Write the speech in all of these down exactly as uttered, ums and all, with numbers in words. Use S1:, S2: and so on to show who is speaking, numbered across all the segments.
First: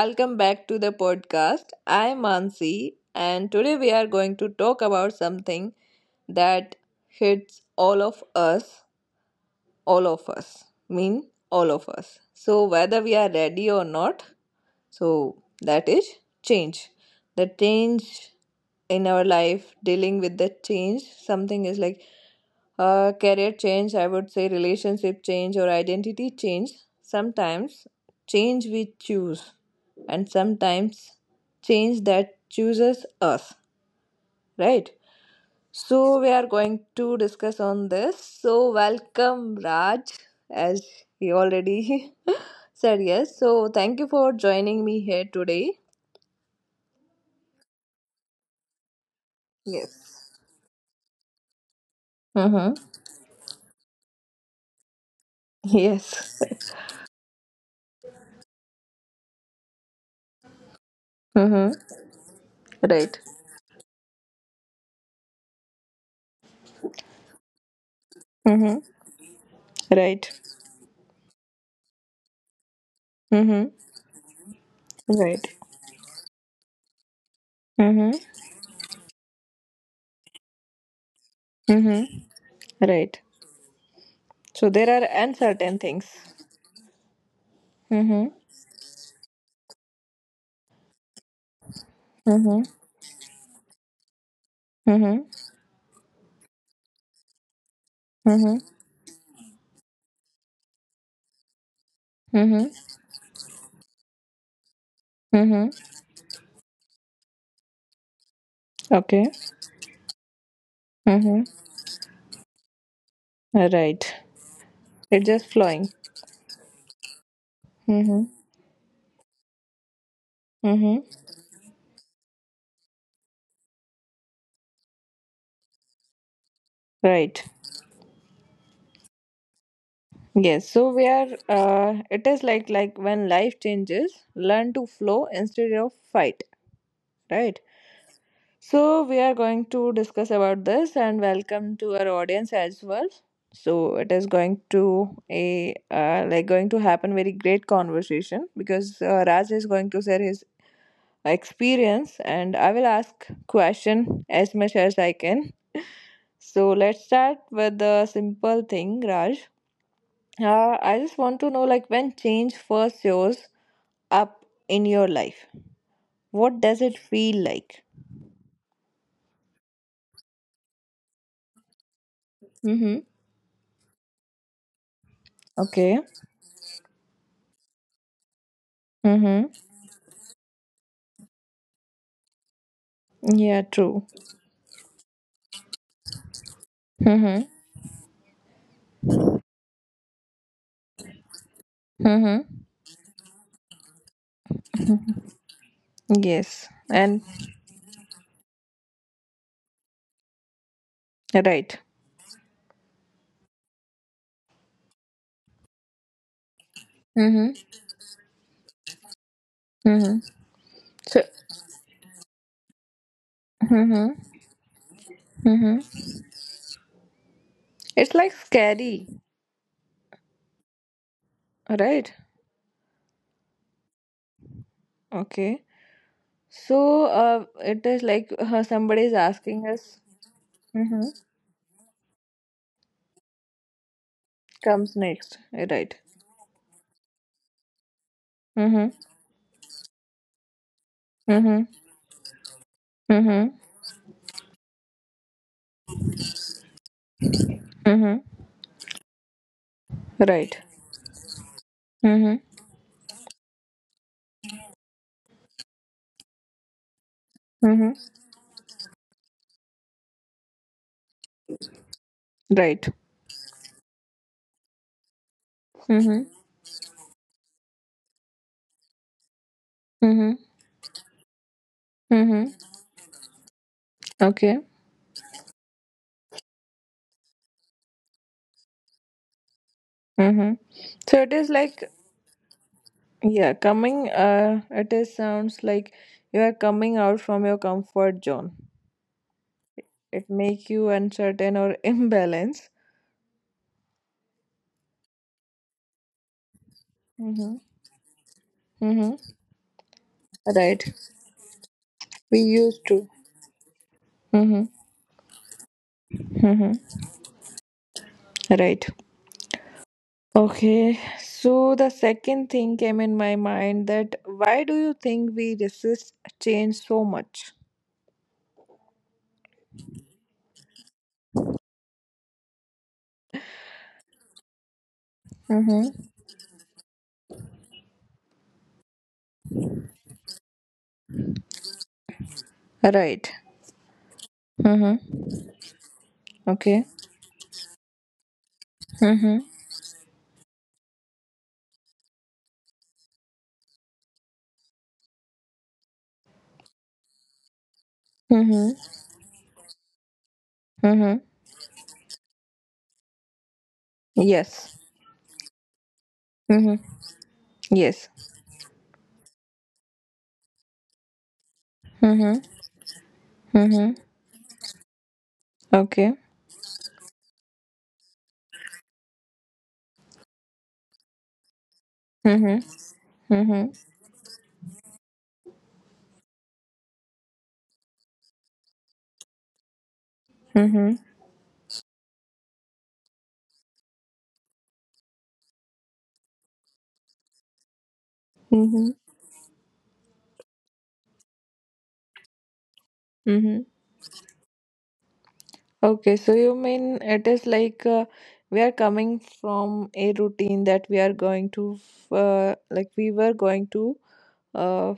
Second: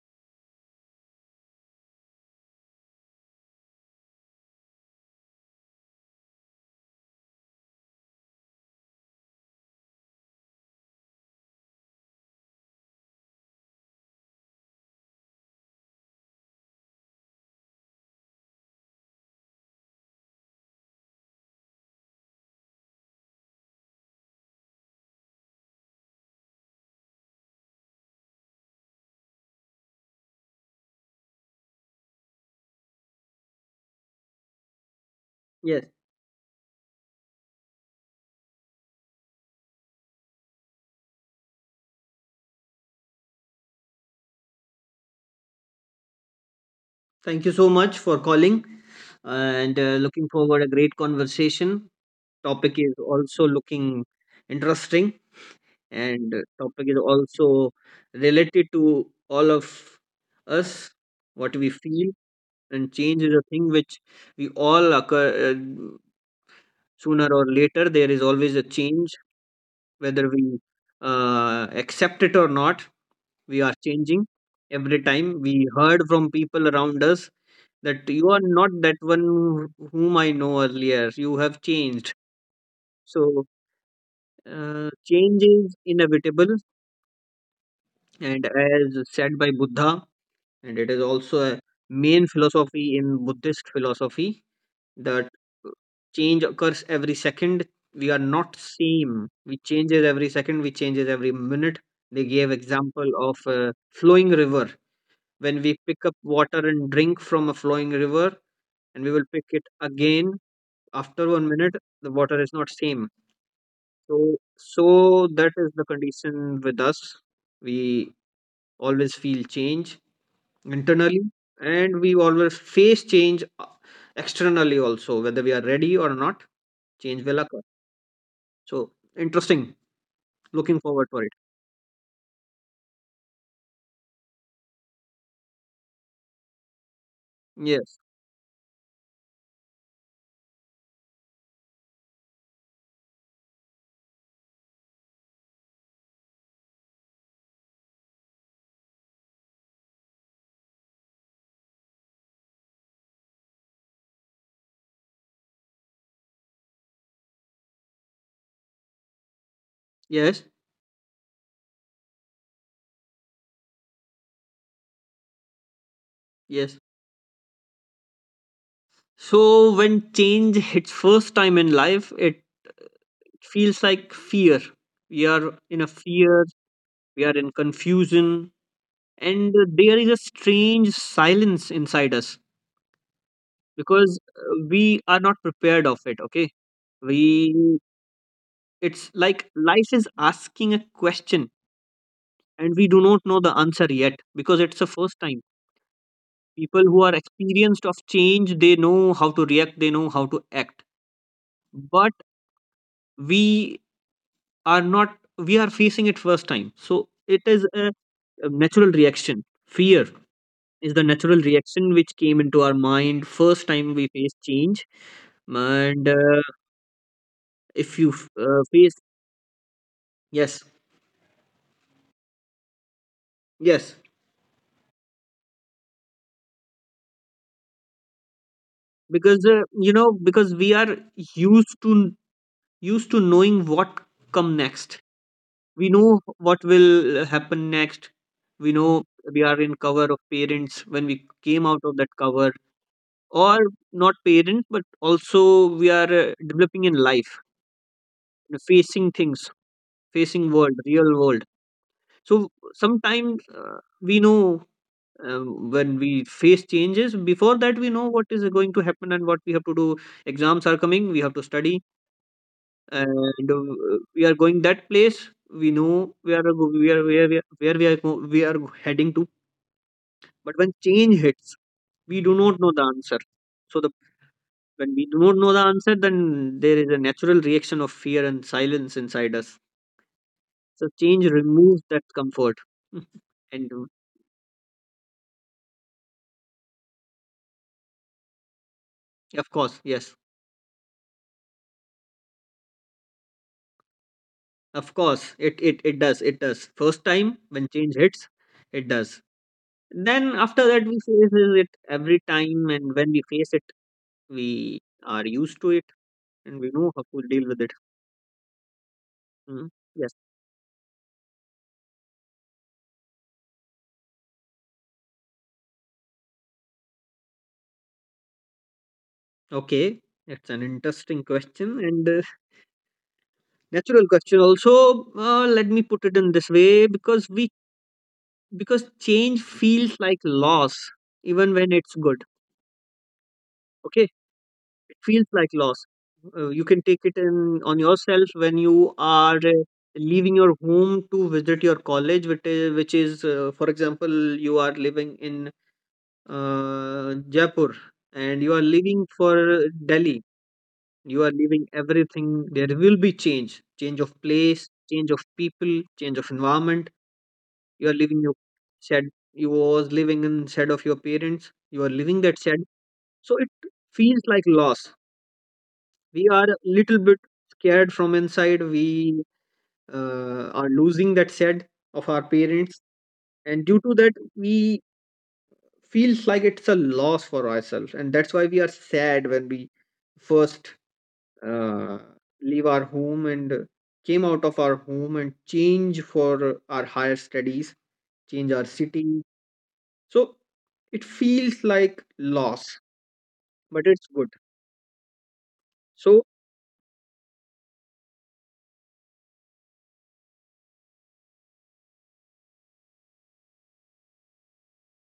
S1: welcome back to the podcast. I'm Mansi, and today we are going to talk about something that hits all of us, all of us, mean all of us. So, whether we are ready or not, so that is change. The change in our life, dealing with the change, something is like uh, career change, I would say relationship change or identity change. Sometimes change we choose, and sometimes change that chooses us, right?
S2: Yes.
S1: So we are going to discuss on this. So welcome Raj, as he already said yes. So thank you for joining me here today.
S2: Thank you so much for calling, and uh, looking
S1: Yes.
S2: forward a great conversation. Topic
S1: Mm-hmm.
S2: is also looking interesting, and uh,
S1: Yes.
S2: topic is also related to all of us, what we
S1: Mm-hmm.
S2: feel. And
S1: Right.
S2: change is a thing which we all occur, uh, sooner or later. There is always a
S1: Mm-hmm.
S2: change whether
S1: Right.
S2: we uh, accept it or not. We
S1: Mm-hmm.
S2: are changing every time
S1: Right.
S2: we heard from people around us that
S1: Mm-hmm.
S2: you are not that one whom I know earlier. You have
S1: Mm-hmm.
S2: changed.
S1: Right.
S2: So,
S1: So
S2: uh,
S1: there are
S2: change is
S1: uncertain things.
S2: inevitable,
S1: Mm-hmm.
S2: and as said by Buddha, and it is also a main
S1: Mm-hmm.
S2: philosophy in Buddhist philosophy
S1: Mm-hmm.
S2: that uh, change occurs every second. We are not
S1: Mm-hmm.
S2: same. We changes every second. We changes every minute. They gave
S1: Mm-hmm.
S2: example of a flowing river. When
S1: Mm-hmm.
S2: we pick up water and drink from a flowing river, and we will
S1: Okay.
S2: pick it again after
S1: Mm-hmm.
S2: one minute, the water is not same.
S1: Right.
S2: So so
S1: It's just
S2: that is the
S1: flowing.
S2: condition with us. We
S1: Mm-hmm.
S2: always feel change
S1: Mm-hmm.
S2: internally, and we always face change uh, externally also, whether we are ready or not. Change will
S1: Right.
S2: occur. So interesting.
S1: Yes.
S2: Looking
S1: So
S2: forward
S1: we
S2: for
S1: are.
S2: it.
S1: Uh, it is like like when life changes, learn to flow instead of fight. Right.
S2: Yes.
S1: So we are going to discuss about this and welcome to our audience as well. So it is going to a uh, like going to happen very great conversation because uh, Raj is going to share his experience and I will ask question as much as I can. So let's start with the simple thing, Raj.
S2: Yes.
S1: Uh, I just want to know like when change first shows up in your life, what
S2: Yes.
S1: does it feel like?
S2: So when change hits first time in life, it
S1: Mm-hmm.
S2: feels like fear. We are in a
S1: Okay.
S2: fear. We are in confusion, and
S1: Mm-hmm.
S2: there is a strange silence inside us,
S1: Yeah, true.
S2: because uh, we are not prepared of it. Okay. we
S1: Mm-hmm.
S2: it's like life is asking a question,
S1: Mm-hmm.
S2: and we do not know the answer yet because it's the first
S1: Mm-hmm.
S2: time.
S1: Yes.
S2: People who are
S1: And
S2: experienced of change, they know how to react, they know how to act.
S1: right.
S2: But we are not we are facing it first time, so it
S1: Mm-hmm.
S2: is a a natural reaction. Fear
S1: Mm-hmm.
S2: is the
S1: So
S2: natural reaction which came into our mind first time we
S1: mm-hmm.
S2: face change. And
S1: Mm-hmm.
S2: uh, if you
S1: It's
S2: f-
S1: like
S2: uh, face.
S1: scary,
S2: Yes.
S1: right?
S2: Yes.
S1: Okay. So uh it is like uh, somebody is
S2: because uh,
S1: asking
S2: you
S1: us
S2: know because we are
S1: mm-hmm.
S2: used to used to knowing what come
S1: comes
S2: next.
S1: next.
S2: We
S1: Right.
S2: know what will happen next. We
S1: Mm-hmm.
S2: know we are in cover of parents. When we came
S1: Mm-hmm.
S2: out of that cover,
S1: Mm-hmm.
S2: or not parents, but also we are uh, developing in life,
S1: Mm-hmm.
S2: facing things, facing
S1: Right.
S2: world, real world. So
S1: Mm-hmm.
S2: sometimes uh, we know, um, when we face changes before that, we know
S1: Mm-hmm.
S2: what is going to happen and what we have to do. Exams are coming, we have to study.
S1: Right.
S2: And uh, we are going that place. We know
S1: Mm-hmm.
S2: we are go- we are where we are, where we are, go- we are heading to.
S1: Mm-hmm.
S2: But when change hits, we do not
S1: Mm-hmm.
S2: know the answer. So the
S1: Okay.
S2: when we do not know the answer, then there is a natural reaction of fear and silence inside us.
S1: Mm-hmm.
S2: So
S1: So
S2: change
S1: it is
S2: removes
S1: like
S2: that comfort.
S1: Yeah,
S2: And uh,
S1: coming uh it is sounds like you are coming out from your comfort zone.
S2: of course, yes.
S1: It make you uncertain or imbalance.
S2: Of course, it, it it does. It does. First time
S1: Mm-hmm.
S2: when change hits, it
S1: Mm-hmm.
S2: does. Then after that we
S1: Right.
S2: faces it every
S1: We
S2: time,
S1: used
S2: and when
S1: to.
S2: we face it,
S1: Mm-hmm.
S2: we are used to it and we know
S1: Mm-hmm.
S2: how to deal with it.
S1: Right.
S2: Mm. Yes.
S1: Okay. So the second thing came in my mind that why do you think we resist change so much?
S2: Okay. It's an interesting question and uh, natural question. Also, uh, let me put
S1: Mm-hmm.
S2: it in this way, because we because change feels like loss even when it's good.
S1: Right.
S2: Okay, it feels like
S1: Mm-hmm.
S2: loss. Uh, you can
S1: Okay.
S2: take it in on yourself when you are
S1: Mm-hmm.
S2: uh, leaving your home to visit your college, which is, which is uh, for example, you are living in uh, Jaipur, and you are
S1: Mm-hmm.
S2: leaving for Delhi. You
S1: Mm-hmm.
S2: are leaving everything. There will be change, change of place,
S1: Yes.
S2: change of people, change of
S1: Mm-hmm.
S2: environment. You are
S1: Yes.
S2: leaving your shed. You was living in shed of your parents. You are leaving that
S1: Mm-hmm.
S2: shed. So it
S1: Mm-hmm.
S2: feels like loss.
S1: Okay.
S2: We are a little bit scared from inside. We uh, are losing that said of our
S1: Mm-hmm.
S2: parents, and
S1: Mm-hmm.
S2: due to that, we feels like it's a loss for ourselves. And that's why we are sad when we first
S1: Mm-hmm.
S2: uh, leave our home and came out of our home, and change for our higher studies, change our
S1: Mm-hmm.
S2: city. So it feels like loss,
S1: Mm-hmm.
S2: but it's good.
S1: Okay,
S2: So
S1: so you mean it is like uh, we are coming from a routine that we are going to, uh, like we were going to, uh,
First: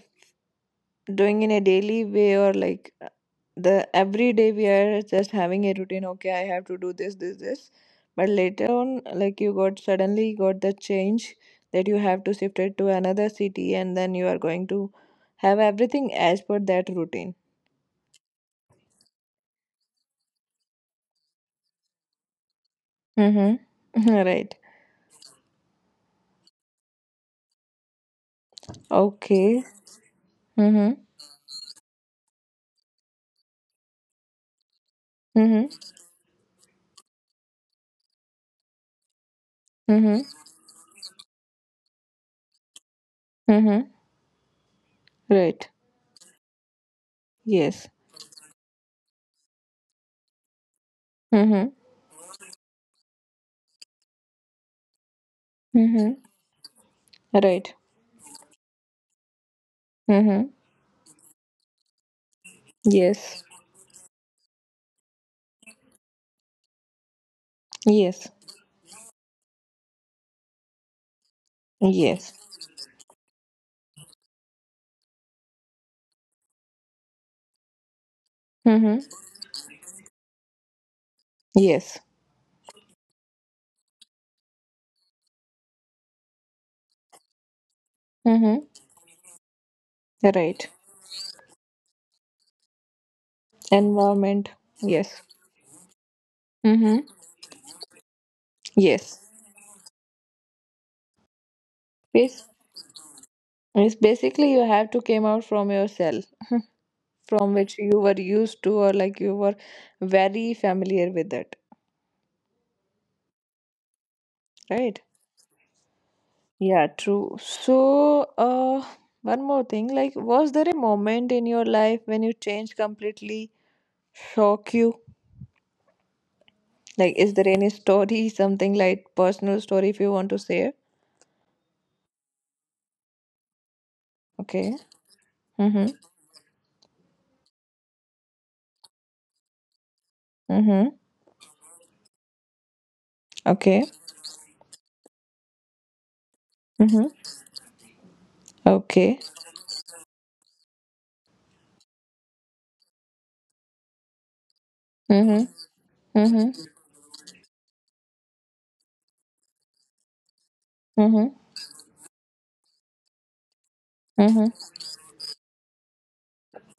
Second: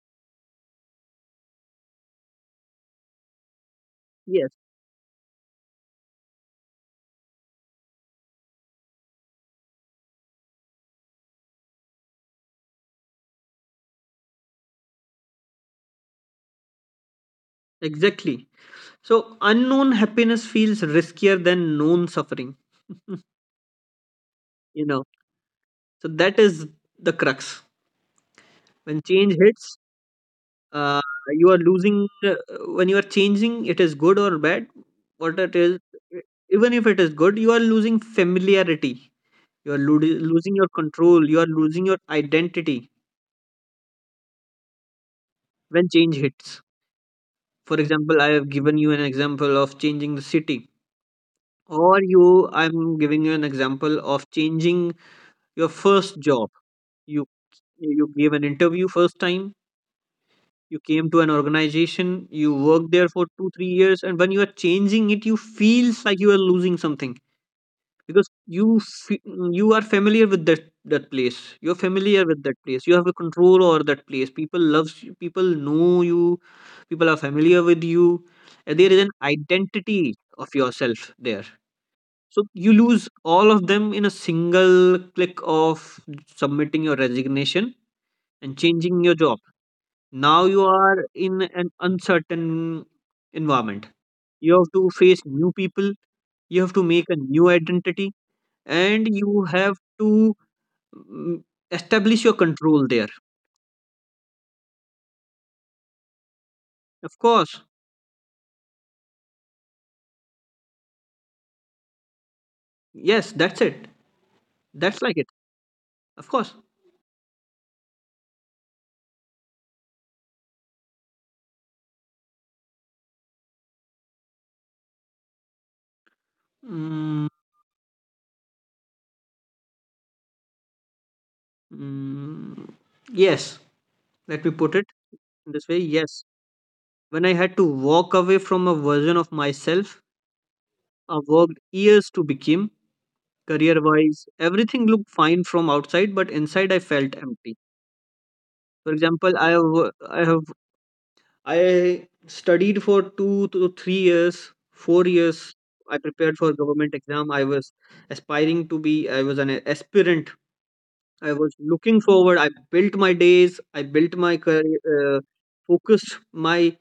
S1: doing in a daily way or like uh, the every
S2: yes,
S1: day we are just having a routine. Okay, I have to do this, this, this. But later on, like you got suddenly got the change that you have to shift it to another city and then you are going to have everything as per that routine.
S2: exactly. So unknown happiness feels riskier than known suffering.
S1: Mm-hmm. Right.
S2: You know, so that is the crux. When change
S1: Okay.
S2: hits,
S1: Mm-hmm.
S2: uh, you are losing. Uh, when you are changing, it is good or bad. What it
S1: Mm-hmm.
S2: is, even if it is good, you are losing familiarity. You are lo-
S1: Mm-hmm.
S2: losing your control. You are losing your identity
S1: Mm-hmm. Right.
S2: when change hits. For
S1: Yes.
S2: example, I have given you an example of changing the city,
S1: Mm-hmm.
S2: or you. I'm giving you an example of changing your first
S1: Mm-hmm.
S2: job. You.
S1: Right.
S2: you gave an interview first time.
S1: Mm-hmm.
S2: You came to an organization, you worked there for
S1: Yes.
S2: two three years, and when you are changing it, you feels like you are losing something. Because
S1: Yes.
S2: you fe- you are familiar with that that place. You're familiar
S1: Yes.
S2: with that place you have a control over that place. People loves you, people know you, people are familiar with you, and there is
S1: Mm-hmm.
S2: an identity of yourself there.
S1: Yes.
S2: So you lose all of them in a single click of submitting your resignation and
S1: Mm-hmm.
S2: changing your job. Now you
S1: Right.
S2: are in an uncertain environment.
S1: Environment.
S2: You have to face
S1: Yes.
S2: new people. You have to
S1: Mm-hmm.
S2: make a new identity. And
S1: Yes.
S2: you have to mm, establish your
S1: Yes.
S2: control there.
S1: It's basically you have to came out from your cell
S2: Of
S1: from
S2: course.
S1: which you were used to or like you were very familiar with it.
S2: Yes, that's it.
S1: Right.
S2: That's like it. Of course.
S1: Yeah, true. So, uh, one more thing, like, was there a moment in your life when you changed completely, shock you? Like,
S2: mm,
S1: is there any story, something like personal story if you want to share?
S2: mm, yes, let me put
S1: Okay.
S2: it in this way.
S1: Mm-hmm.
S2: Yes. When I had to walk away from a version of myself,
S1: Mm-hmm.
S2: I worked years to become. Career
S1: Okay.
S2: wise, everything looked fine from outside, but inside I
S1: Mm-hmm.
S2: felt empty. For
S1: Okay.
S2: example, I have wo- I have I studied for two to three years, four
S1: Mm-hmm.
S2: years. I prepared for
S1: Mm-hmm.
S2: government exam. I was aspiring to be. I was an aspirant. I
S1: Mm-hmm.
S2: was looking forward. I built my days. I built my
S1: Mm-hmm.
S2: career. Uh, focused my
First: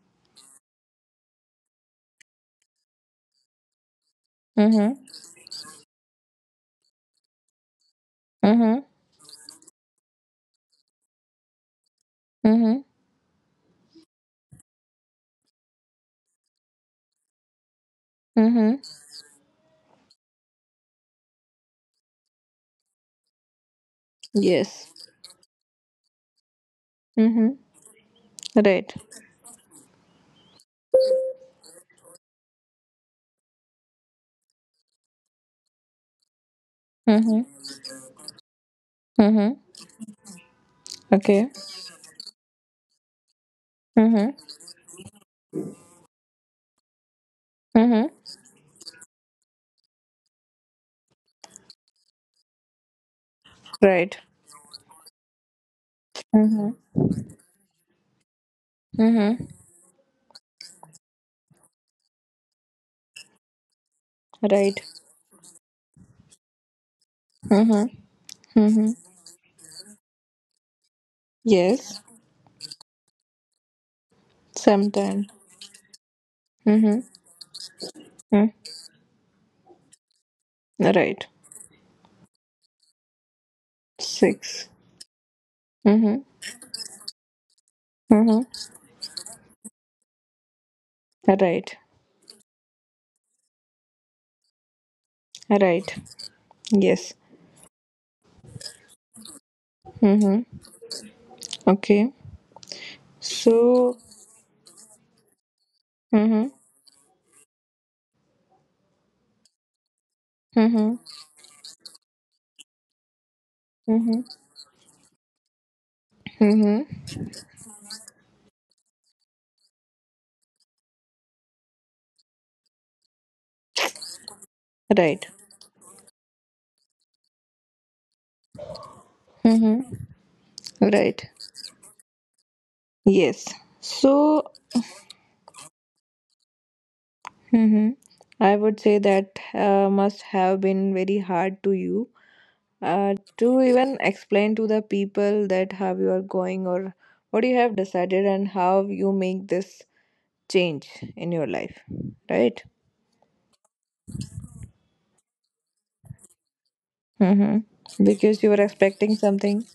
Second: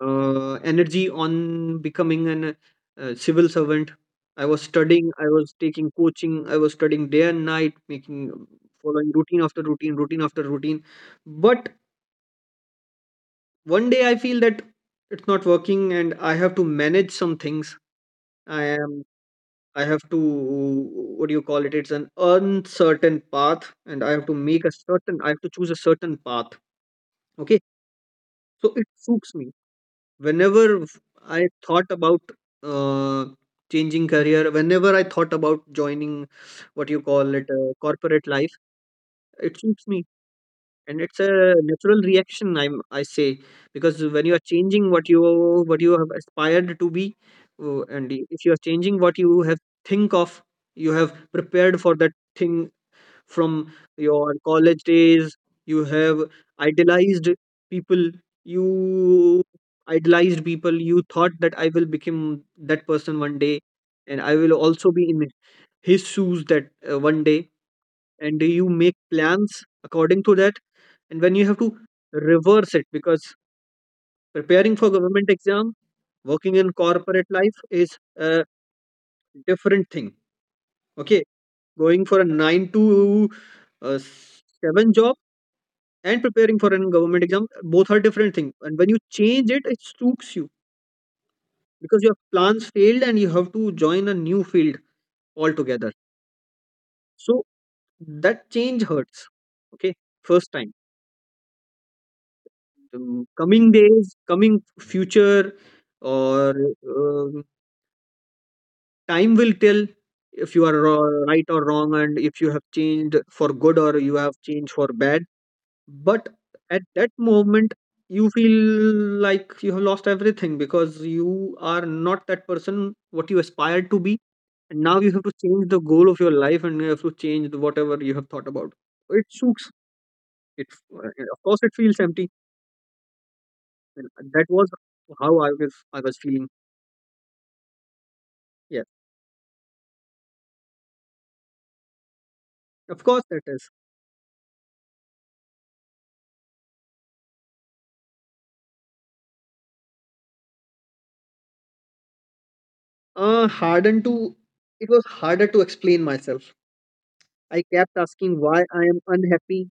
S2: uh, energy on becoming an uh, civil servant. I was
S1: Mm-hmm.
S2: studying. I was taking coaching. I was studying day and night, making,
S1: Mm-hmm.
S2: following routine after routine, routine after routine. But
S1: Mm-hmm.
S2: one day I feel that it's not working, and I have to manage some things. i
S1: Mm-hmm.
S2: am I have to, what do you call it, it's an uncertain path, and i have to make a
S1: Yes.
S2: certain I have to choose a certain path.
S1: Mm-hmm.
S2: Okay. So it
S1: Right.
S2: suits me. Whenever I thought about uh, changing career, whenever I thought about joining, what you call
S1: Mm-hmm.
S2: it, uh, corporate life,
S1: Mm-hmm.
S2: it suits me. And it's
S1: Okay.
S2: a natural reaction. i'm I say, because when
S1: Mm-hmm.
S2: you are changing what you what you have aspired to be. Uh,
S1: Mm-hmm.
S2: and i- if you are changing what you have think of, you have prepared for that thing from
S1: Right.
S2: your college days. you have
S1: Mm-hmm.
S2: idealized people you
S1: Mm-hmm.
S2: idealized people, you thought that I will become that person one day, and I will
S1: Right.
S2: also be in his shoes that uh, one day.
S1: Mm-hmm.
S2: And you
S1: Mm-hmm.
S2: make plans according to that. And when you have to
S1: Yes.
S2: reverse it, because preparing for government
S1: Sometime.
S2: exam, working in
S1: Mm-hmm.
S2: corporate life, is a
S1: Mm.
S2: different thing. Okay.
S1: Right.
S2: Going for a nine to uh,
S1: Six.
S2: seven job, and
S1: Mm-hmm.
S2: preparing for a government exam, both are different
S1: Mm-hmm.
S2: thing. And when you change it, it stooks you,
S1: Right.
S2: because your plans failed and you have to join a new field altogether.
S1: Right. Yes.
S2: So that change hurts. Okay.
S1: Mm-hmm.
S2: First time,
S1: Okay.
S2: um, coming
S1: So.
S2: days, coming future,
S1: Mm-hmm.
S2: or um, time will tell if you are
S1: Mm-hmm.
S2: ro- right or wrong, and if you have changed for good or you
S1: Mm-hmm.
S2: have changed for bad. But at
S1: Mm-hmm.
S2: that moment, you feel like you have lost everything, because you are not that person what you aspired to be. And now you have
S1: Right.
S2: to change the goal of your life, and you have to change the- whatever you have thought about. It suits.
S1: Mm-hmm.
S2: It,
S1: Right.
S2: of course, it feels empty.
S1: Yes.
S2: And that
S1: So
S2: was how I was, I was feeling.
S1: Mm-hmm. I would
S2: Yeah.
S1: say that uh, must have been very hard to you
S2: Of
S1: uh,
S2: course it
S1: to
S2: is.
S1: even explain to the people that how you are going or what you have decided and how you make this change in your life, right?
S2: Uh, hardened to it was harder to explain myself. I kept
S1: Mm-hmm.
S2: asking
S1: Because you were
S2: why I am
S1: expecting something.
S2: unhappy.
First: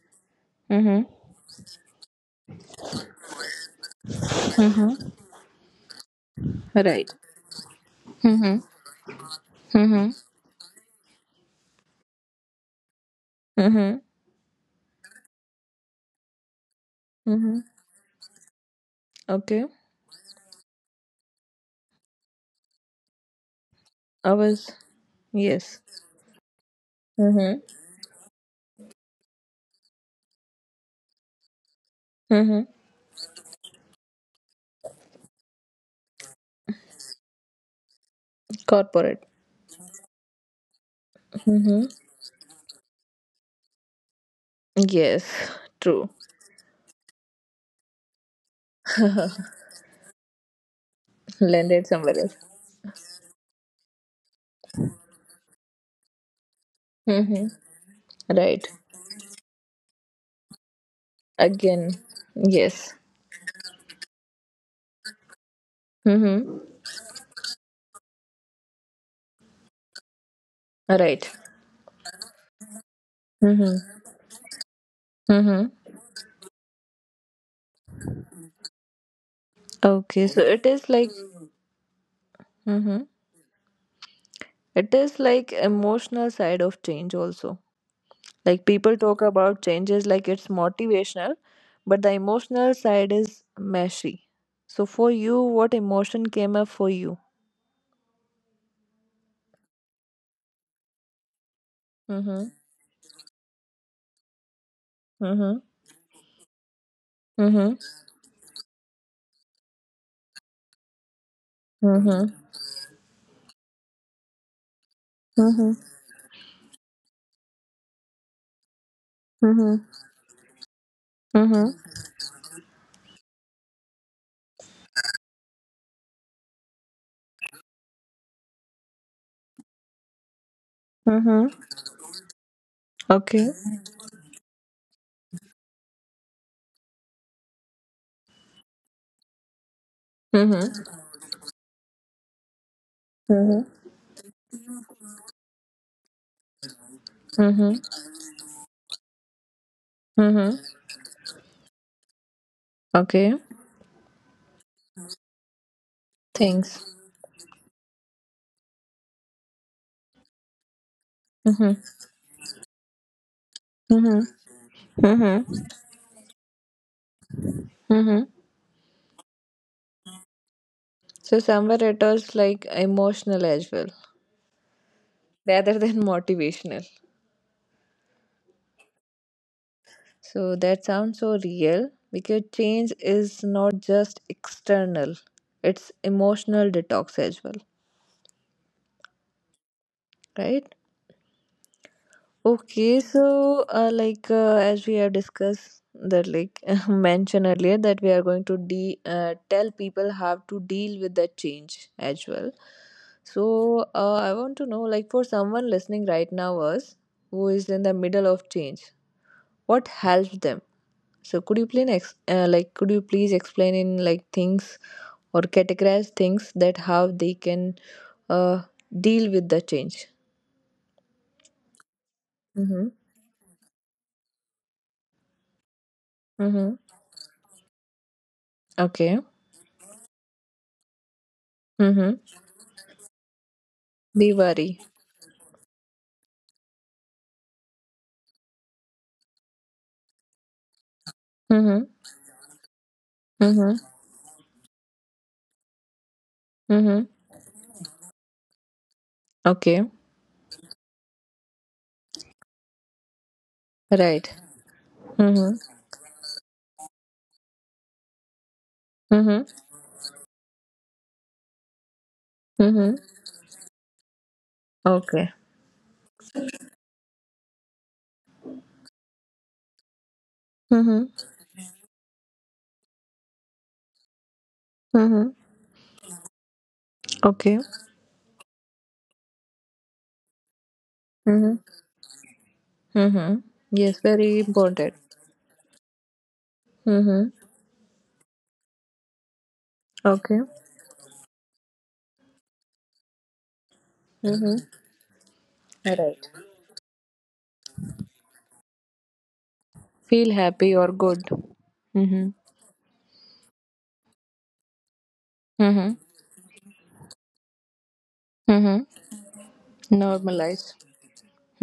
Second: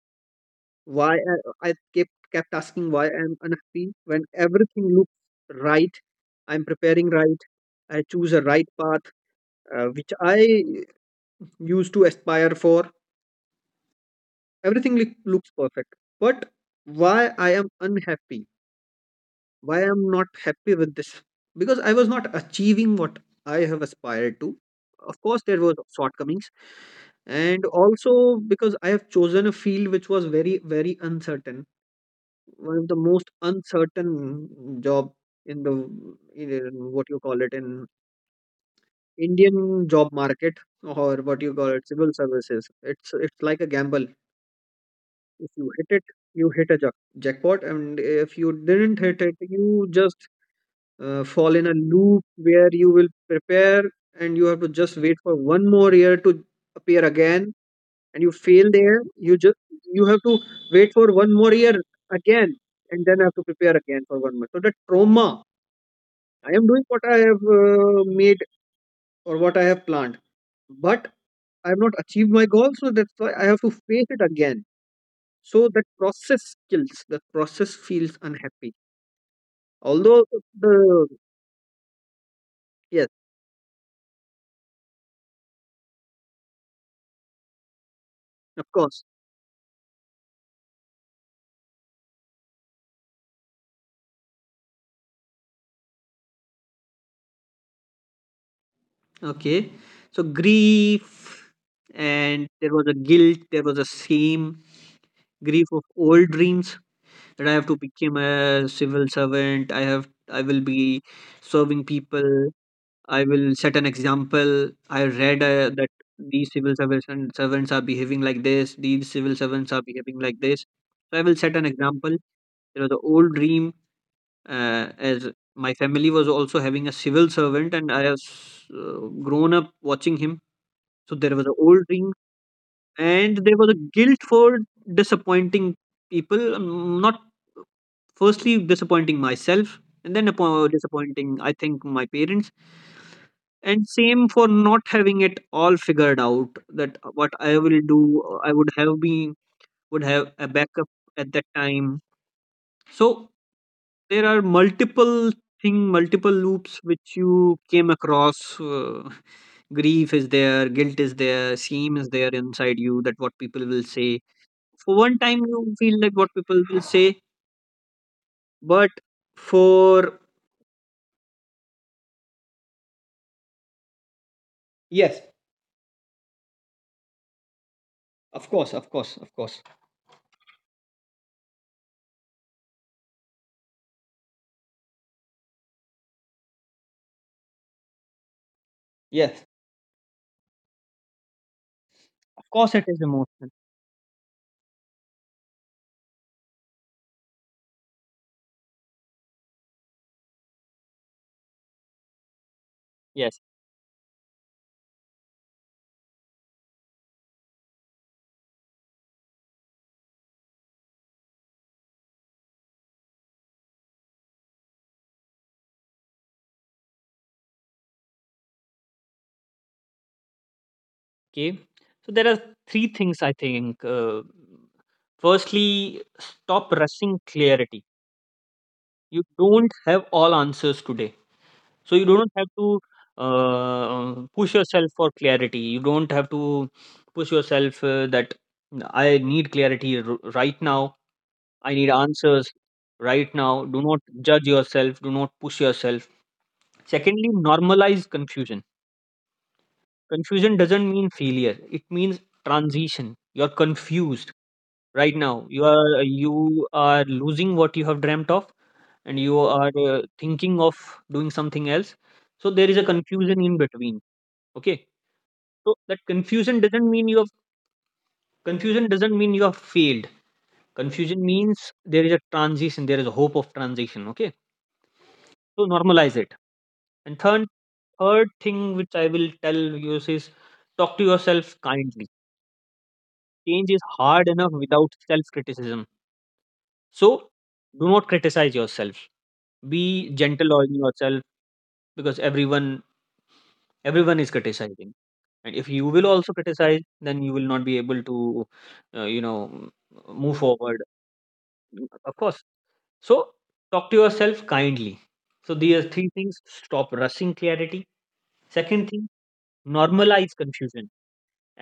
S1: Mm-hmm.
S2: Why I, I kept kept asking why I am unhappy when everything
S1: Mm-hmm.
S2: looks right. I'm preparing
S1: Right.
S2: right. I choose a
S1: Mm-hmm.
S2: right path, uh,
S1: Mm-hmm.
S2: which I used to aspire for.
S1: Mm-hmm.
S2: Everything look- looks perfect, but why I
S1: Mm-hmm.
S2: am unhappy?
S1: Okay.
S2: Why I'm not happy with this? Because I was not achieving what I have
S1: I
S2: aspired to.
S1: was
S2: Of course there were
S1: yes.
S2: shortcomings,
S1: Mm-hmm.
S2: and also because I have chosen a field which was very, very uncertain,
S1: Mm-hmm.
S2: one of the most uncertain job in the, in in what you call it, in
S1: Corporate.
S2: Indian job market, or what you call
S1: Mm-hmm.
S2: it, civil services. It's it's like a gamble.
S1: Yes.
S2: If you hit it,
S1: True.
S2: you hit a jack- jackpot. And if you didn't hit it, you just uh, fall in a
S1: Landed somewhere
S2: loop
S1: else.
S2: where you will prepare, and you have to just wait for one more year to appear
S1: Mm-hmm.
S2: again. And you
S1: Right.
S2: fail there, you just, you have to wait for one more year.
S1: Again.
S2: Again.
S1: Yes.
S2: And then have to prepare again for one month. So the trauma, I
S1: Mm-hmm.
S2: am doing what I have uh, made, or what I have planned, but
S1: Right.
S2: I have not achieved my goal, so that's why I have to
S1: Mm-hmm.
S2: face it again. So
S1: Mm-hmm.
S2: that process kills, the process feels unhappy, although
S1: Okay. So it is
S2: the,
S1: like. Mm-hmm.
S2: yes,
S1: It is like emotional side of change also. Like
S2: of
S1: people
S2: course.
S1: talk about changes like it's motivational, but the emotional side is meshy. So for you, what emotion came up for you?
S2: Okay. So grief,
S1: Mm-hmm.
S2: and there was a guilt, there was a shame,
S1: Mm-hmm.
S2: grief of old dreams that I have
S1: Mm-hmm.
S2: to become a civil servant, I have I will be serving
S1: Mm-hmm.
S2: people, I will set an example. I read uh,
S1: Mm-hmm.
S2: that these civil servants and servants are behaving like this, these civil servants
S1: Mm-hmm.
S2: are behaving like this. So I will set an
S1: Mm-hmm.
S2: example. There was the old dream, uh, as my family was also having a civil servant, and I have s- uh, grown up watching him, so there
S1: Mm-hmm.
S2: was an old ring, and
S1: Okay.
S2: there was a guilt for disappointing people. um, Not firstly disappointing myself, and then apo-
S1: Mm-hmm.
S2: disappointing, I think, my parents,
S1: Mm-hmm.
S2: and same for not having it all figured out. That what I will
S1: Mm-hmm.
S2: do, I would have been would have a
S1: Mm-hmm.
S2: backup at that time. So
S1: Okay.
S2: there are multiple thing multiple loops
S1: Thanks.
S2: which you came across, uh, grief is there, guilt is there,
S1: Mm-hmm.
S2: shame is there inside you, that what people will
S1: Mm-hmm.
S2: say. For one time
S1: Mm-hmm.
S2: you feel like what people will say,
S1: Mm-hmm.
S2: but for,
S1: So somewhere it was like emotional as well,
S2: yes,
S1: rather than motivational.
S2: of course, of course, of course.
S1: So that sounds so real because change is not just external; it's emotional detox as well,
S2: Yes,
S1: right?
S2: of course it
S1: Okay,
S2: is emotional.
S1: so uh, like uh, as we have discussed that like mentioned earlier that we are going to de uh, tell people how to deal with that change as well.
S2: Yes,
S1: So uh, I want to know like for someone listening right now us who is in the middle of change, what helps them? So could you please ex uh, like could you please explain in like things or categorize things that how they can uh, deal with the change?
S2: okay. So there are
S1: Mm-hmm.
S2: three things, I think, uh, firstly, stop
S1: Mm-hmm.
S2: rushing clarity.
S1: Okay.
S2: You don't have all answers today. So you don't
S1: Mm-hmm.
S2: have to uh, um, push
S1: Diwali.
S2: yourself for clarity. You don't have to push yourself uh, that I need clarity r- right now. I
S1: Mm-hmm.
S2: need answers right now.
S1: Mm-hmm.
S2: Do not judge yourself. Do not push yourself.
S1: Mm-hmm.
S2: Secondly, normalize confusion.
S1: Okay.
S2: Confusion doesn't mean failure. It means transition. You're
S1: Right.
S2: confused right now.
S1: Mm-hmm.
S2: You are you are losing what you have dreamt of, and you
S1: Mm-hmm.
S2: are uh, thinking of doing something else. So there is a
S1: Mm-hmm.
S2: confusion in between. Okay.
S1: Okay.
S2: So that confusion doesn't mean you have confusion doesn't mean you have failed.
S1: Mm-hmm.
S2: Confusion means there is a transition, there is a hope of transition. Okay.
S1: Mm-hmm.
S2: So normalize it. And third
S1: Okay.
S2: third thing which I will tell you is talk to yourself
S1: Mm-hmm.
S2: kindly.
S1: Mm-hmm.
S2: Change is
S1: Yes,
S2: hard
S1: very
S2: enough without
S1: important.
S2: self-criticism.
S1: Mm-hmm.
S2: So do not criticize yourself. Be
S1: Okay.
S2: gentle on yourself, because everyone everyone is
S1: Mm-hmm.
S2: criticizing. And if you will
S1: Right.
S2: also criticize, then you will not be able to, uh, you know,
S1: Feel
S2: move
S1: happy
S2: forward,
S1: or good.
S2: of
S1: Mm-hmm.
S2: course. So talk to yourself kindly. So these are
S1: Mm-hmm.
S2: three things: stop rushing clarity.
S1: Mm-hmm.
S2: Second thing, normalize
S1: Normalize.
S2: confusion.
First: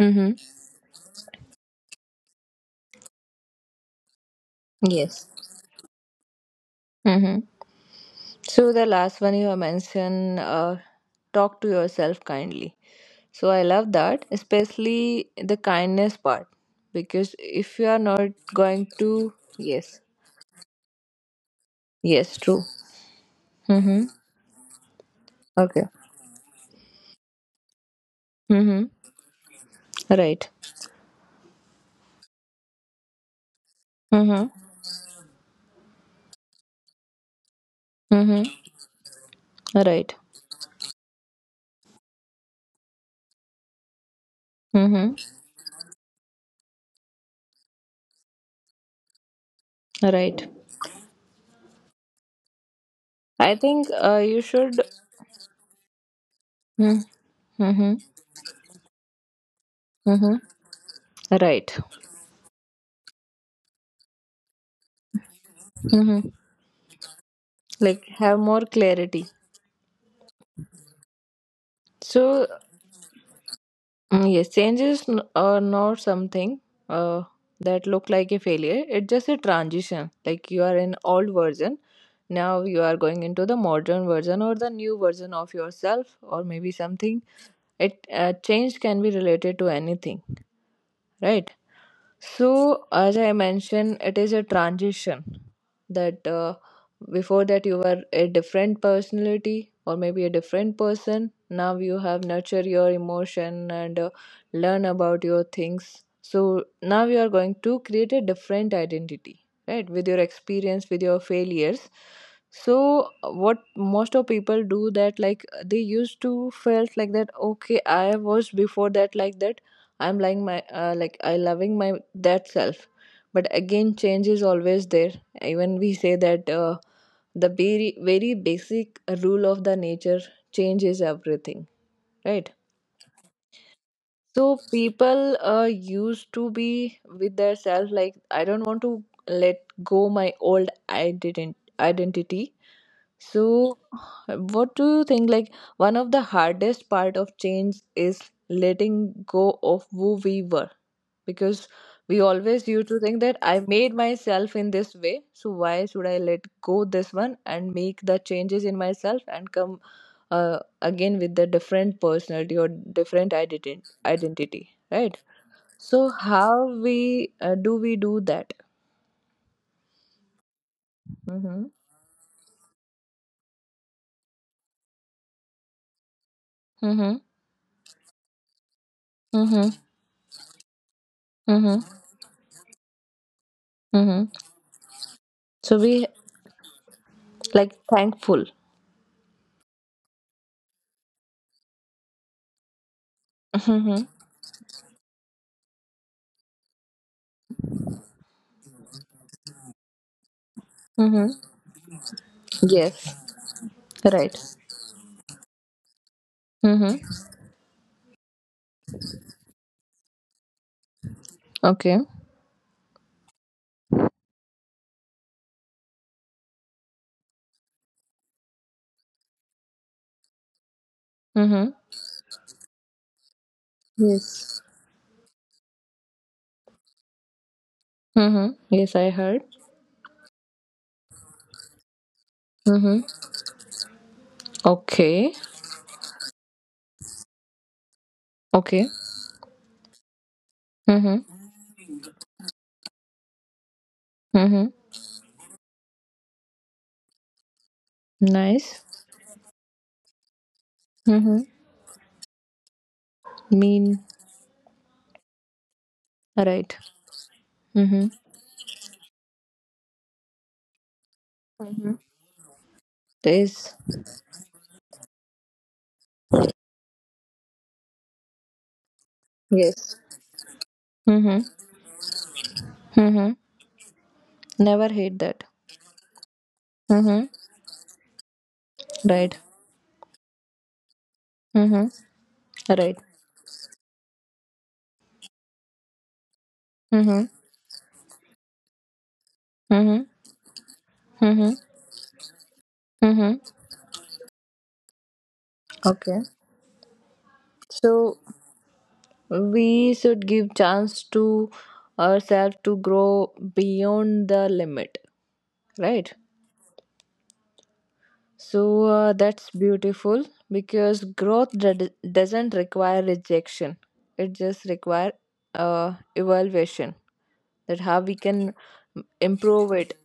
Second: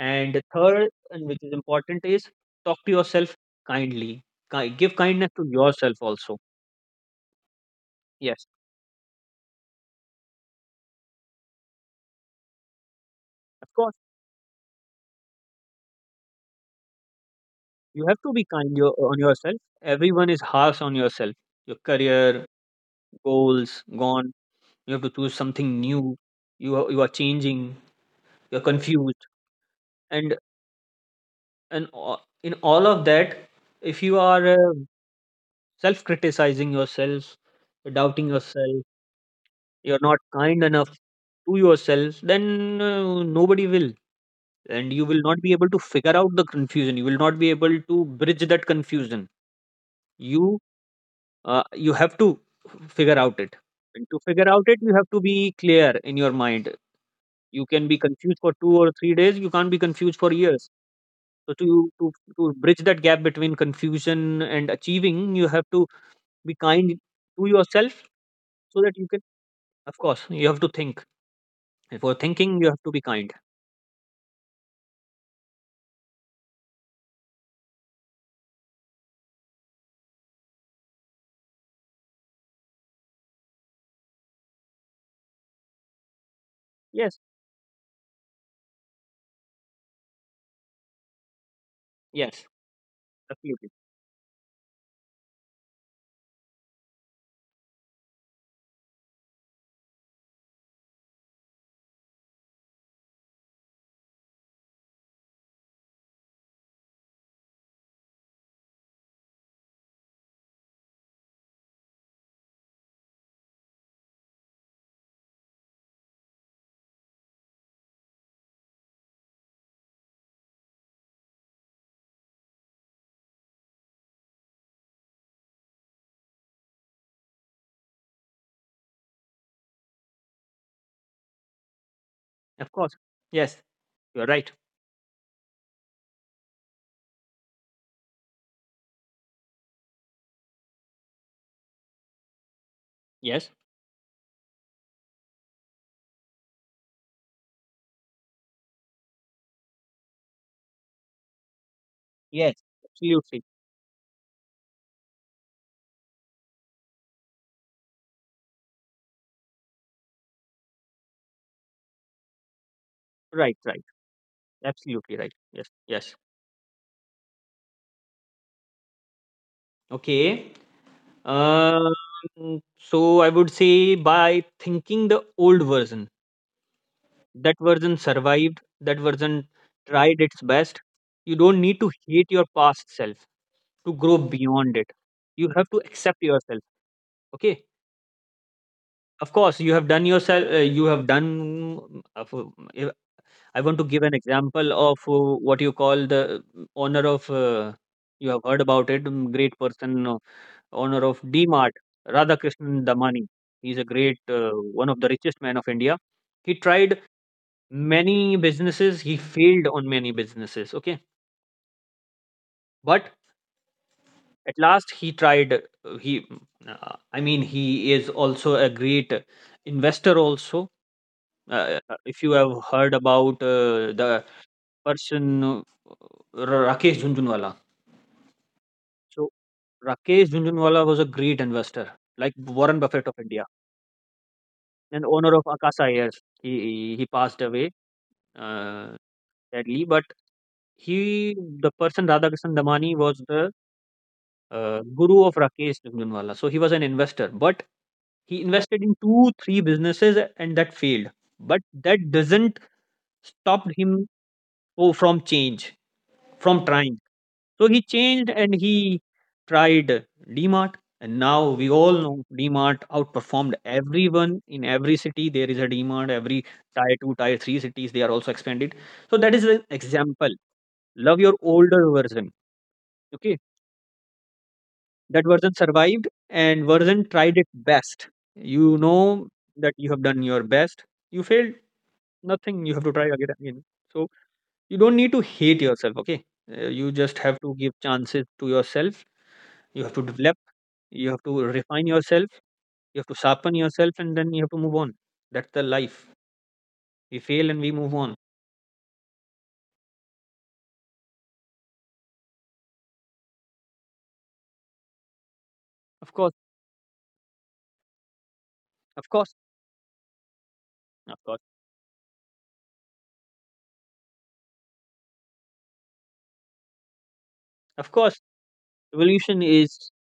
S1: Mm-hmm.
S2: the third, and which is important, is talk to yourself kindly. Ki- Give
S1: Yes.
S2: kindness to yourself also.
S1: Mm-hmm.
S2: Yes,
S1: So the last one you mentioned, uh, talk to yourself kindly. So I
S2: of
S1: love
S2: course,
S1: that, especially the kindness part, because if you are
S2: you have
S1: not
S2: to be kind
S1: going
S2: your, on
S1: to,
S2: yourself.
S1: yes,
S2: Everyone is harsh on yourself. Your
S1: yes,
S2: career
S1: true.
S2: goals
S1: Mm-hmm.
S2: gone. You have to choose something
S1: Okay.
S2: new. You are, you are changing. You're
S1: Mm-hmm.
S2: confused, and
S1: Right.
S2: and a- in all of that, if you are
S1: Mm-hmm.
S2: uh, self criticizing yourself, doubting
S1: Mm-hmm.
S2: yourself, you're
S1: Right.
S2: not kind enough to yourself, then uh, nobody will. And you
S1: Mm-hmm.
S2: will not be able to figure out the confusion. You will not be able to bridge that confusion.
S1: Right.
S2: You uh, you have to figure out it.
S1: I think
S2: And to
S1: uh, you
S2: figure out it,
S1: should.
S2: you have to be clear in your mind.
S1: Mm-hmm.
S2: You can
S1: Mm-hmm.
S2: be confused for two or three days. You can't be confused for
S1: Mm-hmm.
S2: years. So
S1: Right.
S2: to to to bridge that gap between confusion and achieving, you have to
S1: Mm-hmm.
S2: be kind to yourself
S1: Like have more
S2: so that you can.
S1: clarity.
S2: Of course, you have to think. And for
S1: So
S2: thinking, you have to be kind.
S1: Mm, yes, changes n- are not something uh, that look like a failure. It's just a transition. Like you are in old version, now you are going into the modern version or the new version of yourself, or maybe
S2: Yes,
S1: something. It uh, change can be related to anything, right?
S2: yes,
S1: So, as I
S2: absolutely.
S1: mentioned, it is a transition that uh, before that you were a different personality or maybe a different person. Now you have nurture your emotion and uh, learn about your things. So now you are going to create a different identity, right? With your experience, with your failures. So what most of people do that like they used to felt like that okay I was before that like that I'm like my uh, like I loving my that self. But again, change is always there. Even we say that uh, the very very basic rule of the nature change is everything, right?
S2: Of course, yes, you're right.
S1: So people uh, used to be with their self like I don't want to let go my old ident- identity.
S2: Yes,
S1: So what do you think like one of the hardest part of change is letting go of who we were? Because we
S2: yes,
S1: always used to think that
S2: absolutely.
S1: I made myself in this way, so why should I let go this one and make the changes in myself and come uh, again with the different personality or different
S2: Right, right,
S1: identity, identity,
S2: absolutely
S1: right?
S2: right. Yes,
S1: So
S2: yes.
S1: how we uh, do we do that?
S2: Okay.
S1: Mm-hmm.
S2: Um, so I would say by thinking the old version,
S1: Mm-hmm.
S2: that version survived, that version
S1: Mm-hmm.
S2: tried its best. You don't need to
S1: Mm-hmm.
S2: hate your past self to grow
S1: Mm-hmm.
S2: beyond it. You have to
S1: So we
S2: accept yourself. Okay.
S1: like thankful.
S2: Of course, you have done yourself. Uh, you have done. uh, for- if- I want to give
S1: Mm-hmm.
S2: an example of, uh, what you call, the honor of. Uh, you have heard about it. um, Great person, uh, honor of
S1: Mm-hmm.
S2: D-Mart, Radhakrishnan
S1: Yes.
S2: Damani. He's a great,
S1: Right.
S2: uh, One of the richest man of India. He tried
S1: Mm-hmm.
S2: many businesses. He failed on many businesses. Okay,
S1: Okay.
S2: but at last he tried. uh, He, uh, I mean, he is also a great investor also.
S1: Mm-hmm.
S2: Uh, uh, if you have heard about uh, the
S1: Yes.
S2: person, uh, R- Rakesh Jhunjhunwala.
S1: Mm-hmm. Yes, I
S2: So
S1: heard.
S2: Rakesh Jhunjhunwala was a great investor, like Warren Buffett
S1: Mm-hmm.
S2: of India, and owner
S1: Okay.
S2: of Akasa Airs. He he he passed away,
S1: Okay.
S2: uh, sadly, but
S1: Mm-hmm.
S2: he the person Radhakrishnan Damani was the
S1: Mm-hmm.
S2: uh, guru of Rakesh Jhunjhunwala. So he was an investor, but he invested
S1: Nice.
S2: in two three businesses, and that failed.
S1: Mm-hmm.
S2: But that doesn't stop him,
S1: Mean.
S2: oh, from change, from
S1: Right.
S2: trying. So he
S1: Mm-hmm.
S2: changed and he tried DMart. And now we all
S1: Mm-hmm.
S2: know DMart outperformed
S1: Is.
S2: everyone in every city. There is a DMart, every tier two, tier three cities, they are also expanded. So that is an
S1: Yes.
S2: example. Love your
S1: Mm-hmm.
S2: older version.
S1: Mm-hmm.
S2: Okay.
S1: Never
S2: That
S1: hate that.
S2: version survived and version
S1: Mm-hmm.
S2: tried it best. You know
S1: Right.
S2: that you have done your best. You failed,
S1: Mm-hmm.
S2: nothing. You have to
S1: Right.
S2: try again. Again. So you don't need to hate yourself. Okay. Uh, you just
S1: Mm-hmm.
S2: have to give chances to yourself. You have to
S1: Mm-hmm.
S2: develop, you have to
S1: Mm-hmm.
S2: refine yourself, you have to
S1: Mm-hmm.
S2: sharpen yourself, and then you have to move on. That's the life.
S1: Okay.
S2: We fail and we move on.
S1: So we should give chance to ourselves to grow beyond the limit.
S2: Of
S1: Right.
S2: course,
S1: So
S2: of
S1: uh,
S2: course,
S1: that's beautiful because
S2: of course,
S1: growth d- doesn't require rejection. It just require uh, evaluation that
S2: of
S1: how
S2: course.
S1: we can
S2: Evolution
S1: improve
S2: is,
S1: it.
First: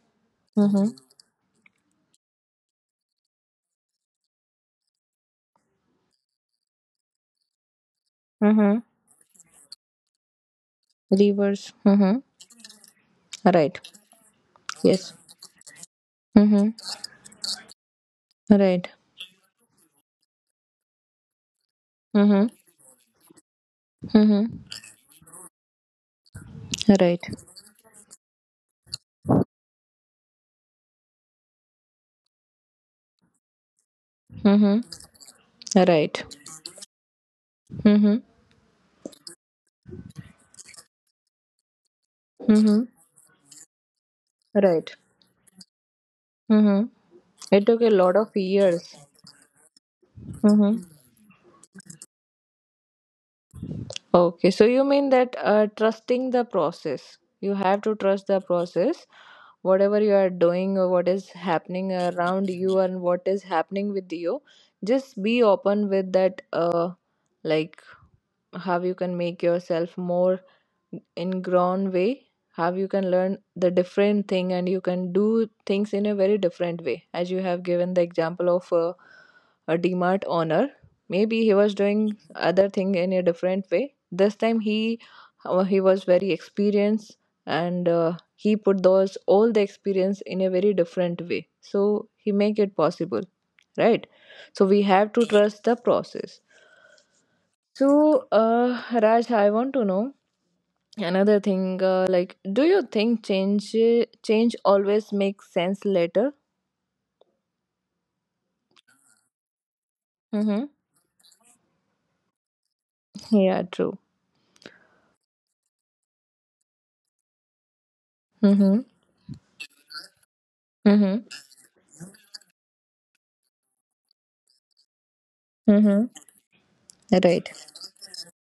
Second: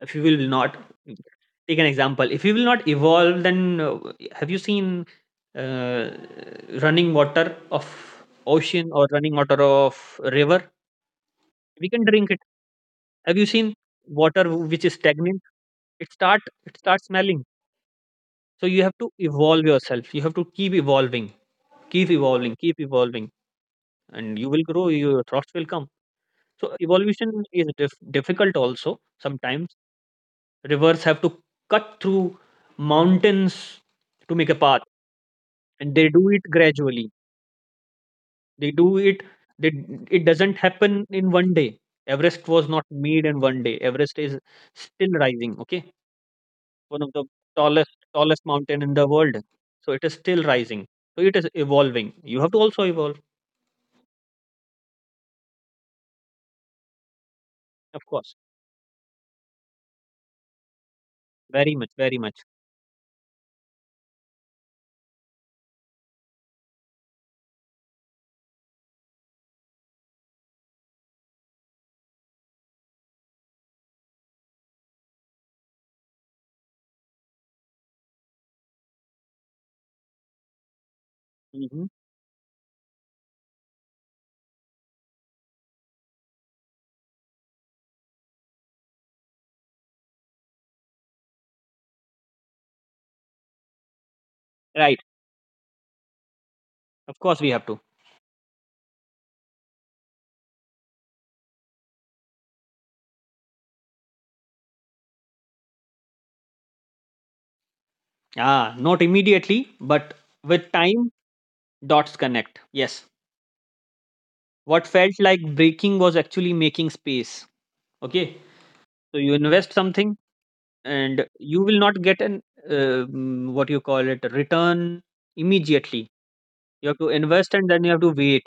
S2: if you will not
S1: Mm-hmm.
S2: take an example. If you will not evolve, then uh, have you seen, uh, running water of
S1: Mm-hmm.
S2: ocean, or running water of river?
S1: Levers.
S2: We can
S1: Mm-hmm.
S2: drink it. Have you seen
S1: Right.
S2: water which is
S1: Yes.
S2: stagnant? It start
S1: Mm-hmm.
S2: it starts smelling. So you
S1: Right.
S2: have to evolve yourself. You have to keep evolving. Keep
S1: Mm-hmm.
S2: evolving, keep evolving, and
S1: Mm-hmm.
S2: you will grow. Your thoughts will come. So
S1: Right.
S2: evolution is dif- difficult also. Sometimes rivers have to cut through mountains to make a path,
S1: Mm-hmm.
S2: and they
S1: Right.
S2: do it gradually.
S1: Mm-hmm.
S2: They do it. They, it doesn't happen in one day. Everest was
S1: Mm-hmm.
S2: not made in one day. Everest is
S1: Right.
S2: still rising. Okay,
S1: Mm-hmm.
S2: one of the
S1: It took a
S2: tallest
S1: lot of
S2: tallest mountain in
S1: years.
S2: the world. So it is still
S1: Mm-hmm.
S2: rising. So it is evolving. You have to also evolve,
S1: Okay, so you mean that uh, trusting the process. You have to
S2: of
S1: trust
S2: course.
S1: the process. Whatever you are doing or what is
S2: Very much,
S1: happening
S2: very much.
S1: around you and what is happening with you, just be open with that uh like how you can make yourself more in grown way how you can learn the different thing and you can do things in a very different way as you have given the example of a, a dmart owner maybe he was
S2: Hmm.
S1: doing other thing in a different way this time he uh, he was very experienced and uh, he put those all the experience in a very different way so he make it possible right so we
S2: Right.
S1: have to trust the process
S2: Of course, we have to.
S1: so uh, raj I want to know another thing, uh, like, do you think change change always makes sense later?
S2: Ah, not immediately, but
S1: Mm-hmm.
S2: with time, dots connect. Yes.
S1: Yeah, true.
S2: What felt like breaking was actually making space. Okay.
S1: Mm-hmm.
S2: So you invest something and
S1: Mm-hmm.
S2: you will not get an, uh, mm, what you call it, return
S1: Mm-hmm.
S2: immediately. You have to
S1: Right.
S2: invest and then you have to wait.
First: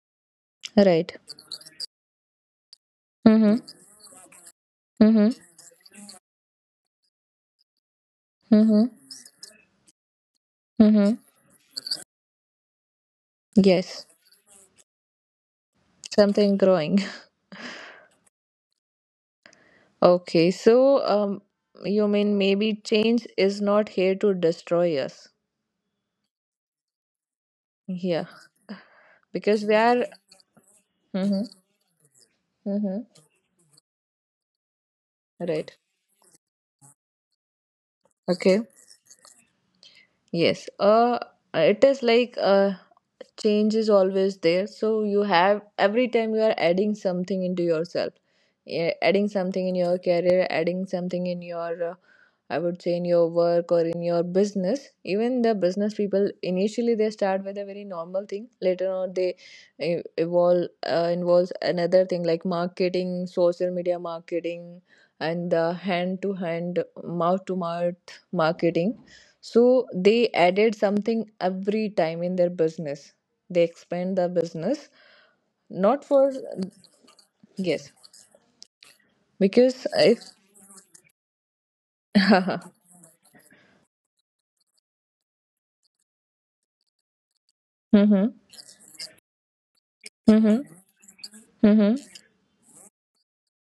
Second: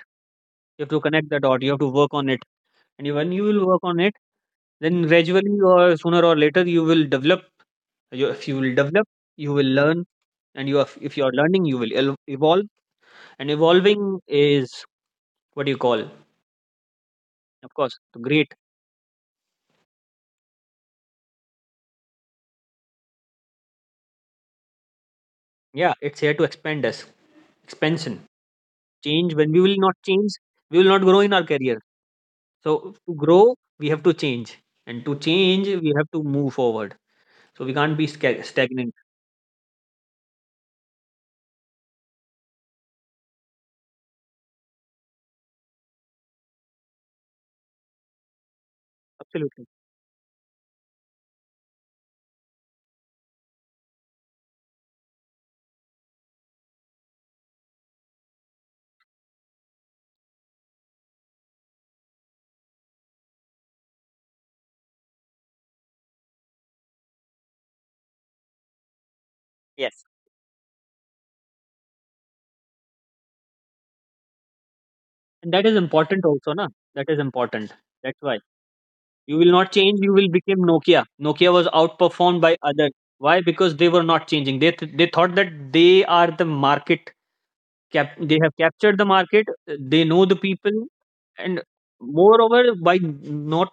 S2: You have to
S1: Right.
S2: connect the dot. You have to work on it. And you- when you
S1: Mm-hmm.
S2: will work on it, then
S1: Mm-hmm.
S2: gradually or sooner or later, you will develop. You- If you will
S1: Mm-hmm.
S2: develop, you will learn. And you, are-
S1: Mm-hmm.
S2: if you are learning, you will el- evolve. And
S1: Yes.
S2: evolving is what do you call.
S1: Something growing.
S2: Of course, great.
S1: Okay. So, um, you mean maybe change is not here to destroy us?
S2: Yeah, it's here to expand us. Expansion.
S1: Yeah.
S2: Change, when we
S1: Because we
S2: will not
S1: are.
S2: change, we will not grow in
S1: Mm-hmm.
S2: our career. So
S1: Mm-hmm.
S2: to grow we have to change, and to change
S1: Right.
S2: we have to move forward, so we can't be sca-
S1: Okay.
S2: stagnant.
S1: Yes. Uh, it is like uh, change is always there so you have every time you are adding something into yourself eh, adding
S2: Absolutely.
S1: something in your career adding something in your uh, I would say in your work or in your business, even the business people initially they start with a very normal thing. Later on, they eh, evolve uh, involves another thing like marketing, social media marketing, and the hand to hand, mouth to mouth marketing. So
S2: Yes.
S1: they added something every time in their business. They expand the business
S2: And that is
S1: not
S2: important
S1: for
S2: also na. That is important.
S1: yes
S2: That's why, you will not
S1: because
S2: change, you
S1: if.
S2: will become Nokia. Nokia was outperformed by others. Why? Because they were not changing. They th- they thought that they are the market Cap
S1: Mm-hmm.
S2: they have captured the market, uh, they know the
S1: Mm-hmm.
S2: people, and
S1: Mm-hmm.
S2: moreover, by not,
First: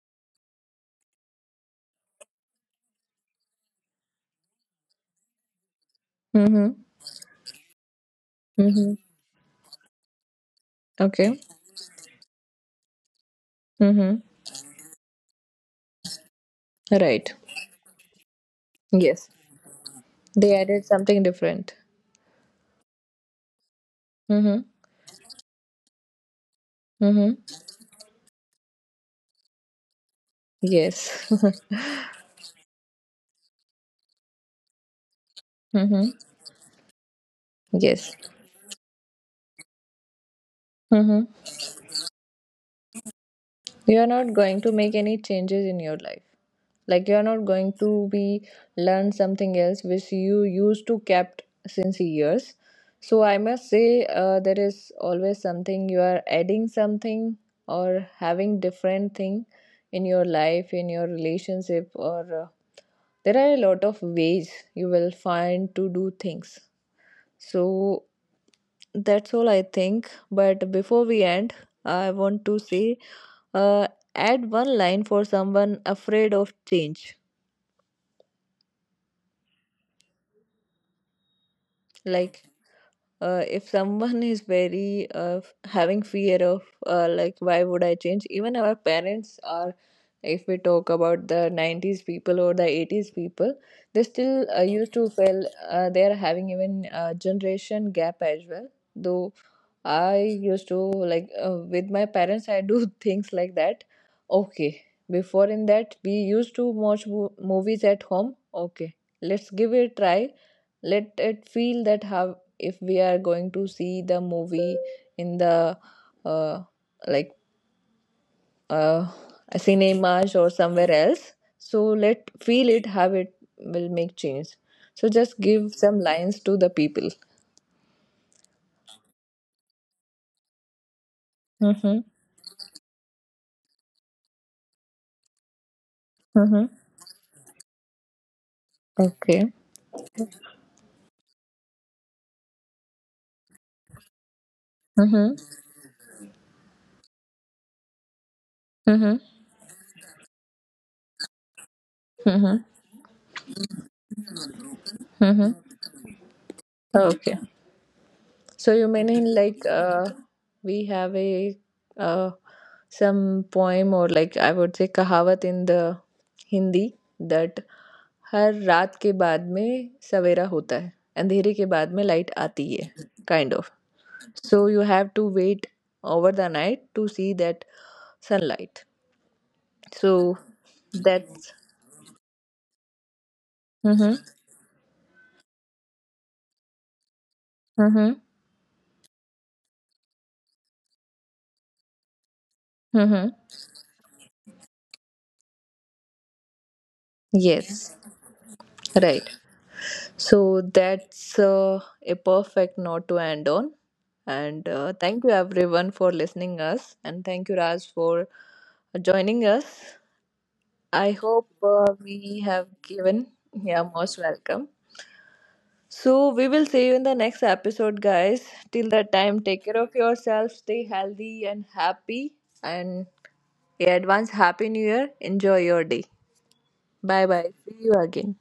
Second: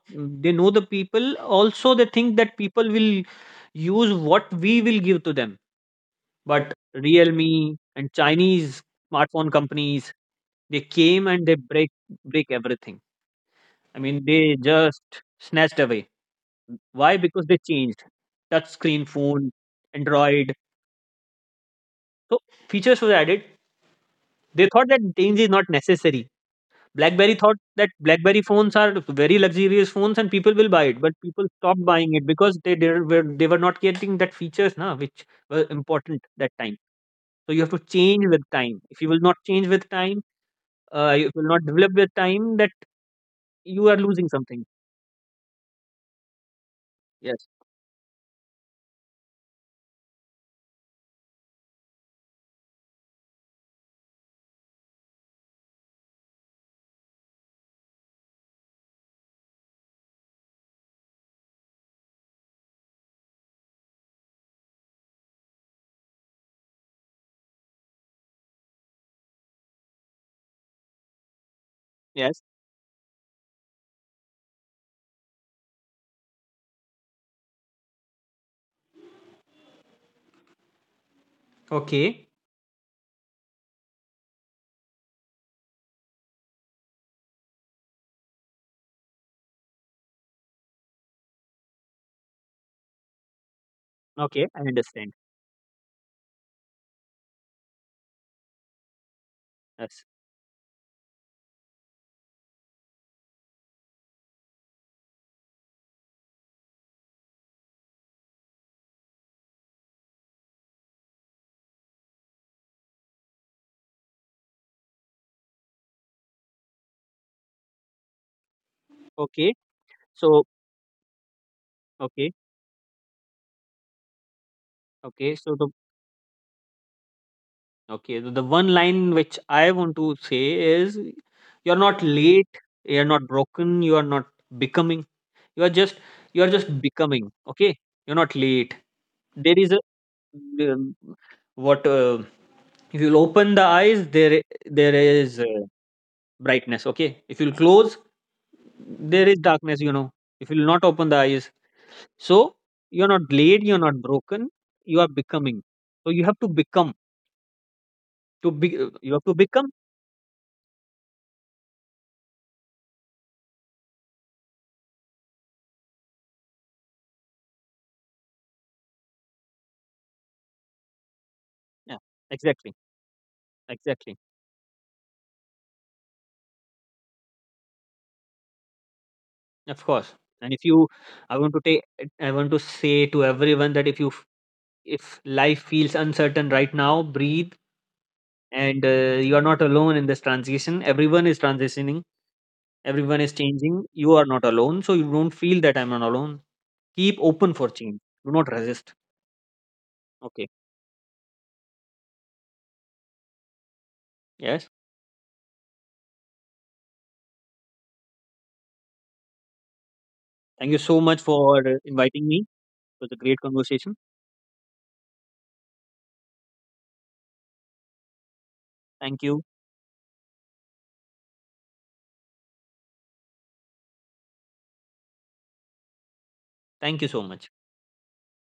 S2: they know the people, also they think that people will use what we will give to them.
S1: Mm-hmm.
S2: But Realme and Chinese
S1: Mm-hmm.
S2: smartphone companies, they came
S1: Okay.
S2: and they break break everything. I
S1: Mm-hmm.
S2: mean, they just snatched away. Why?
S1: Right.
S2: Because they changed. Touch screen
S1: Yes.
S2: phone,
S1: They
S2: Android.
S1: added something different.
S2: So features were added.
S1: Mm-hmm.
S2: They thought that change is not necessary. BlackBerry thought
S1: Mm-hmm.
S2: that BlackBerry phones are very luxurious phones and people will buy it, but
S1: Yes.
S2: people stopped buying it because they they were they were not getting that features now which were
S1: Mm-hmm.
S2: important that time. So you have to
S1: Yes.
S2: change with time. If you will not change with time, uh,
S1: Mm-hmm.
S2: you will not develop with time, that you are
S1: You are
S2: losing
S1: not going
S2: something.
S1: to make any changes in your life. Like you are not
S2: Yes.
S1: going to be learn something else which you used to kept since years. So I must say uh, there is always something you are adding something or having different thing in your life, in your relationship or uh, there are a lot of ways you will find to do things so that's all I think but before we end I
S2: Yes.
S1: want to say uh, add one line for someone afraid of change
S2: Okay.
S1: like uh, if someone is very uh, having fear of uh, like why would I change even our parents are if we talk about the nineties people or the eighties people they still
S2: Okay.
S1: uh,
S2: I
S1: used to
S2: understand.
S1: feel uh, they are having even uh, generation gap as well though
S2: Yes.
S1: I used to like uh, with my parents. I do things like that. Okay, before in that we used to watch mo- movies at home. Okay, let's give it a try. Let it feel that how if we are going to see the movie in the uh, like uh,
S2: Okay.
S1: cinemas
S2: So
S1: or somewhere else. So let
S2: okay.
S1: feel it how it will make change. So
S2: Okay.
S1: just
S2: So the
S1: give some lines to the people.
S2: Okay, the the one line which I want to say is, you're
S1: Mm-hmm.
S2: not late, you're not broken, you are not becoming. You are just you are
S1: Mm-hmm.
S2: just becoming, okay? You're not late.
S1: Okay.
S2: There is a, um, what uh, if you'll open the eyes, there i- there
S1: Mm-hmm.
S2: is, uh, brightness, okay? If you'll close, there is darkness, you know. If you'll not open the eyes. So
S1: Mm-hmm.
S2: you're not late, you're not broken, you are
S1: Mm-hmm.
S2: becoming. So you have to become,
S1: Okay.
S2: to
S1: So
S2: be
S1: you
S2: you have
S1: mean
S2: to
S1: like
S2: become.
S1: uh, we have a uh, some poem or like I would say कहावत in the Hindi that हर रात के बाद में सवेरा होता है अंधेरे के बाद
S2: Yeah,
S1: में लाइट आती
S2: exactly,
S1: है kind of.
S2: exactly.
S1: So you have to wait over the night to see that sunlight.
S2: Of course.
S1: So
S2: And if you, I want
S1: that's
S2: to take, I want to say to everyone that if you,
S1: mm-hmm.
S2: f- if life feels uncertain right now, breathe,
S1: Mm-hmm.
S2: and uh, you are not alone in this transition. Everyone is transitioning. Everyone is
S1: Mm-hmm.
S2: changing. You are not alone, so you don't feel that I'm not alone. Keep open for
S1: Yes,
S2: change. Do not resist.
S1: right.
S2: Okay.
S1: So that's uh, a perfect note to end on.
S2: Yes.
S1: And uh, thank you everyone for listening us, and thank you Raj for uh, joining us.
S2: Thank you so
S1: I
S2: much
S1: hope
S2: for
S1: uh,
S2: inviting
S1: we
S2: me.
S1: have
S2: It was a
S1: given.
S2: great
S1: Yeah,
S2: conversation.
S1: most welcome. So we will see you in the next episode, guys. Till that
S2: Thank you.
S1: time, take care of yourself, stay healthy and happy, and yeah, advance happy new year. Enjoy your day.
S2: Thank you so
S1: Bye
S2: much.
S1: bye. See you again.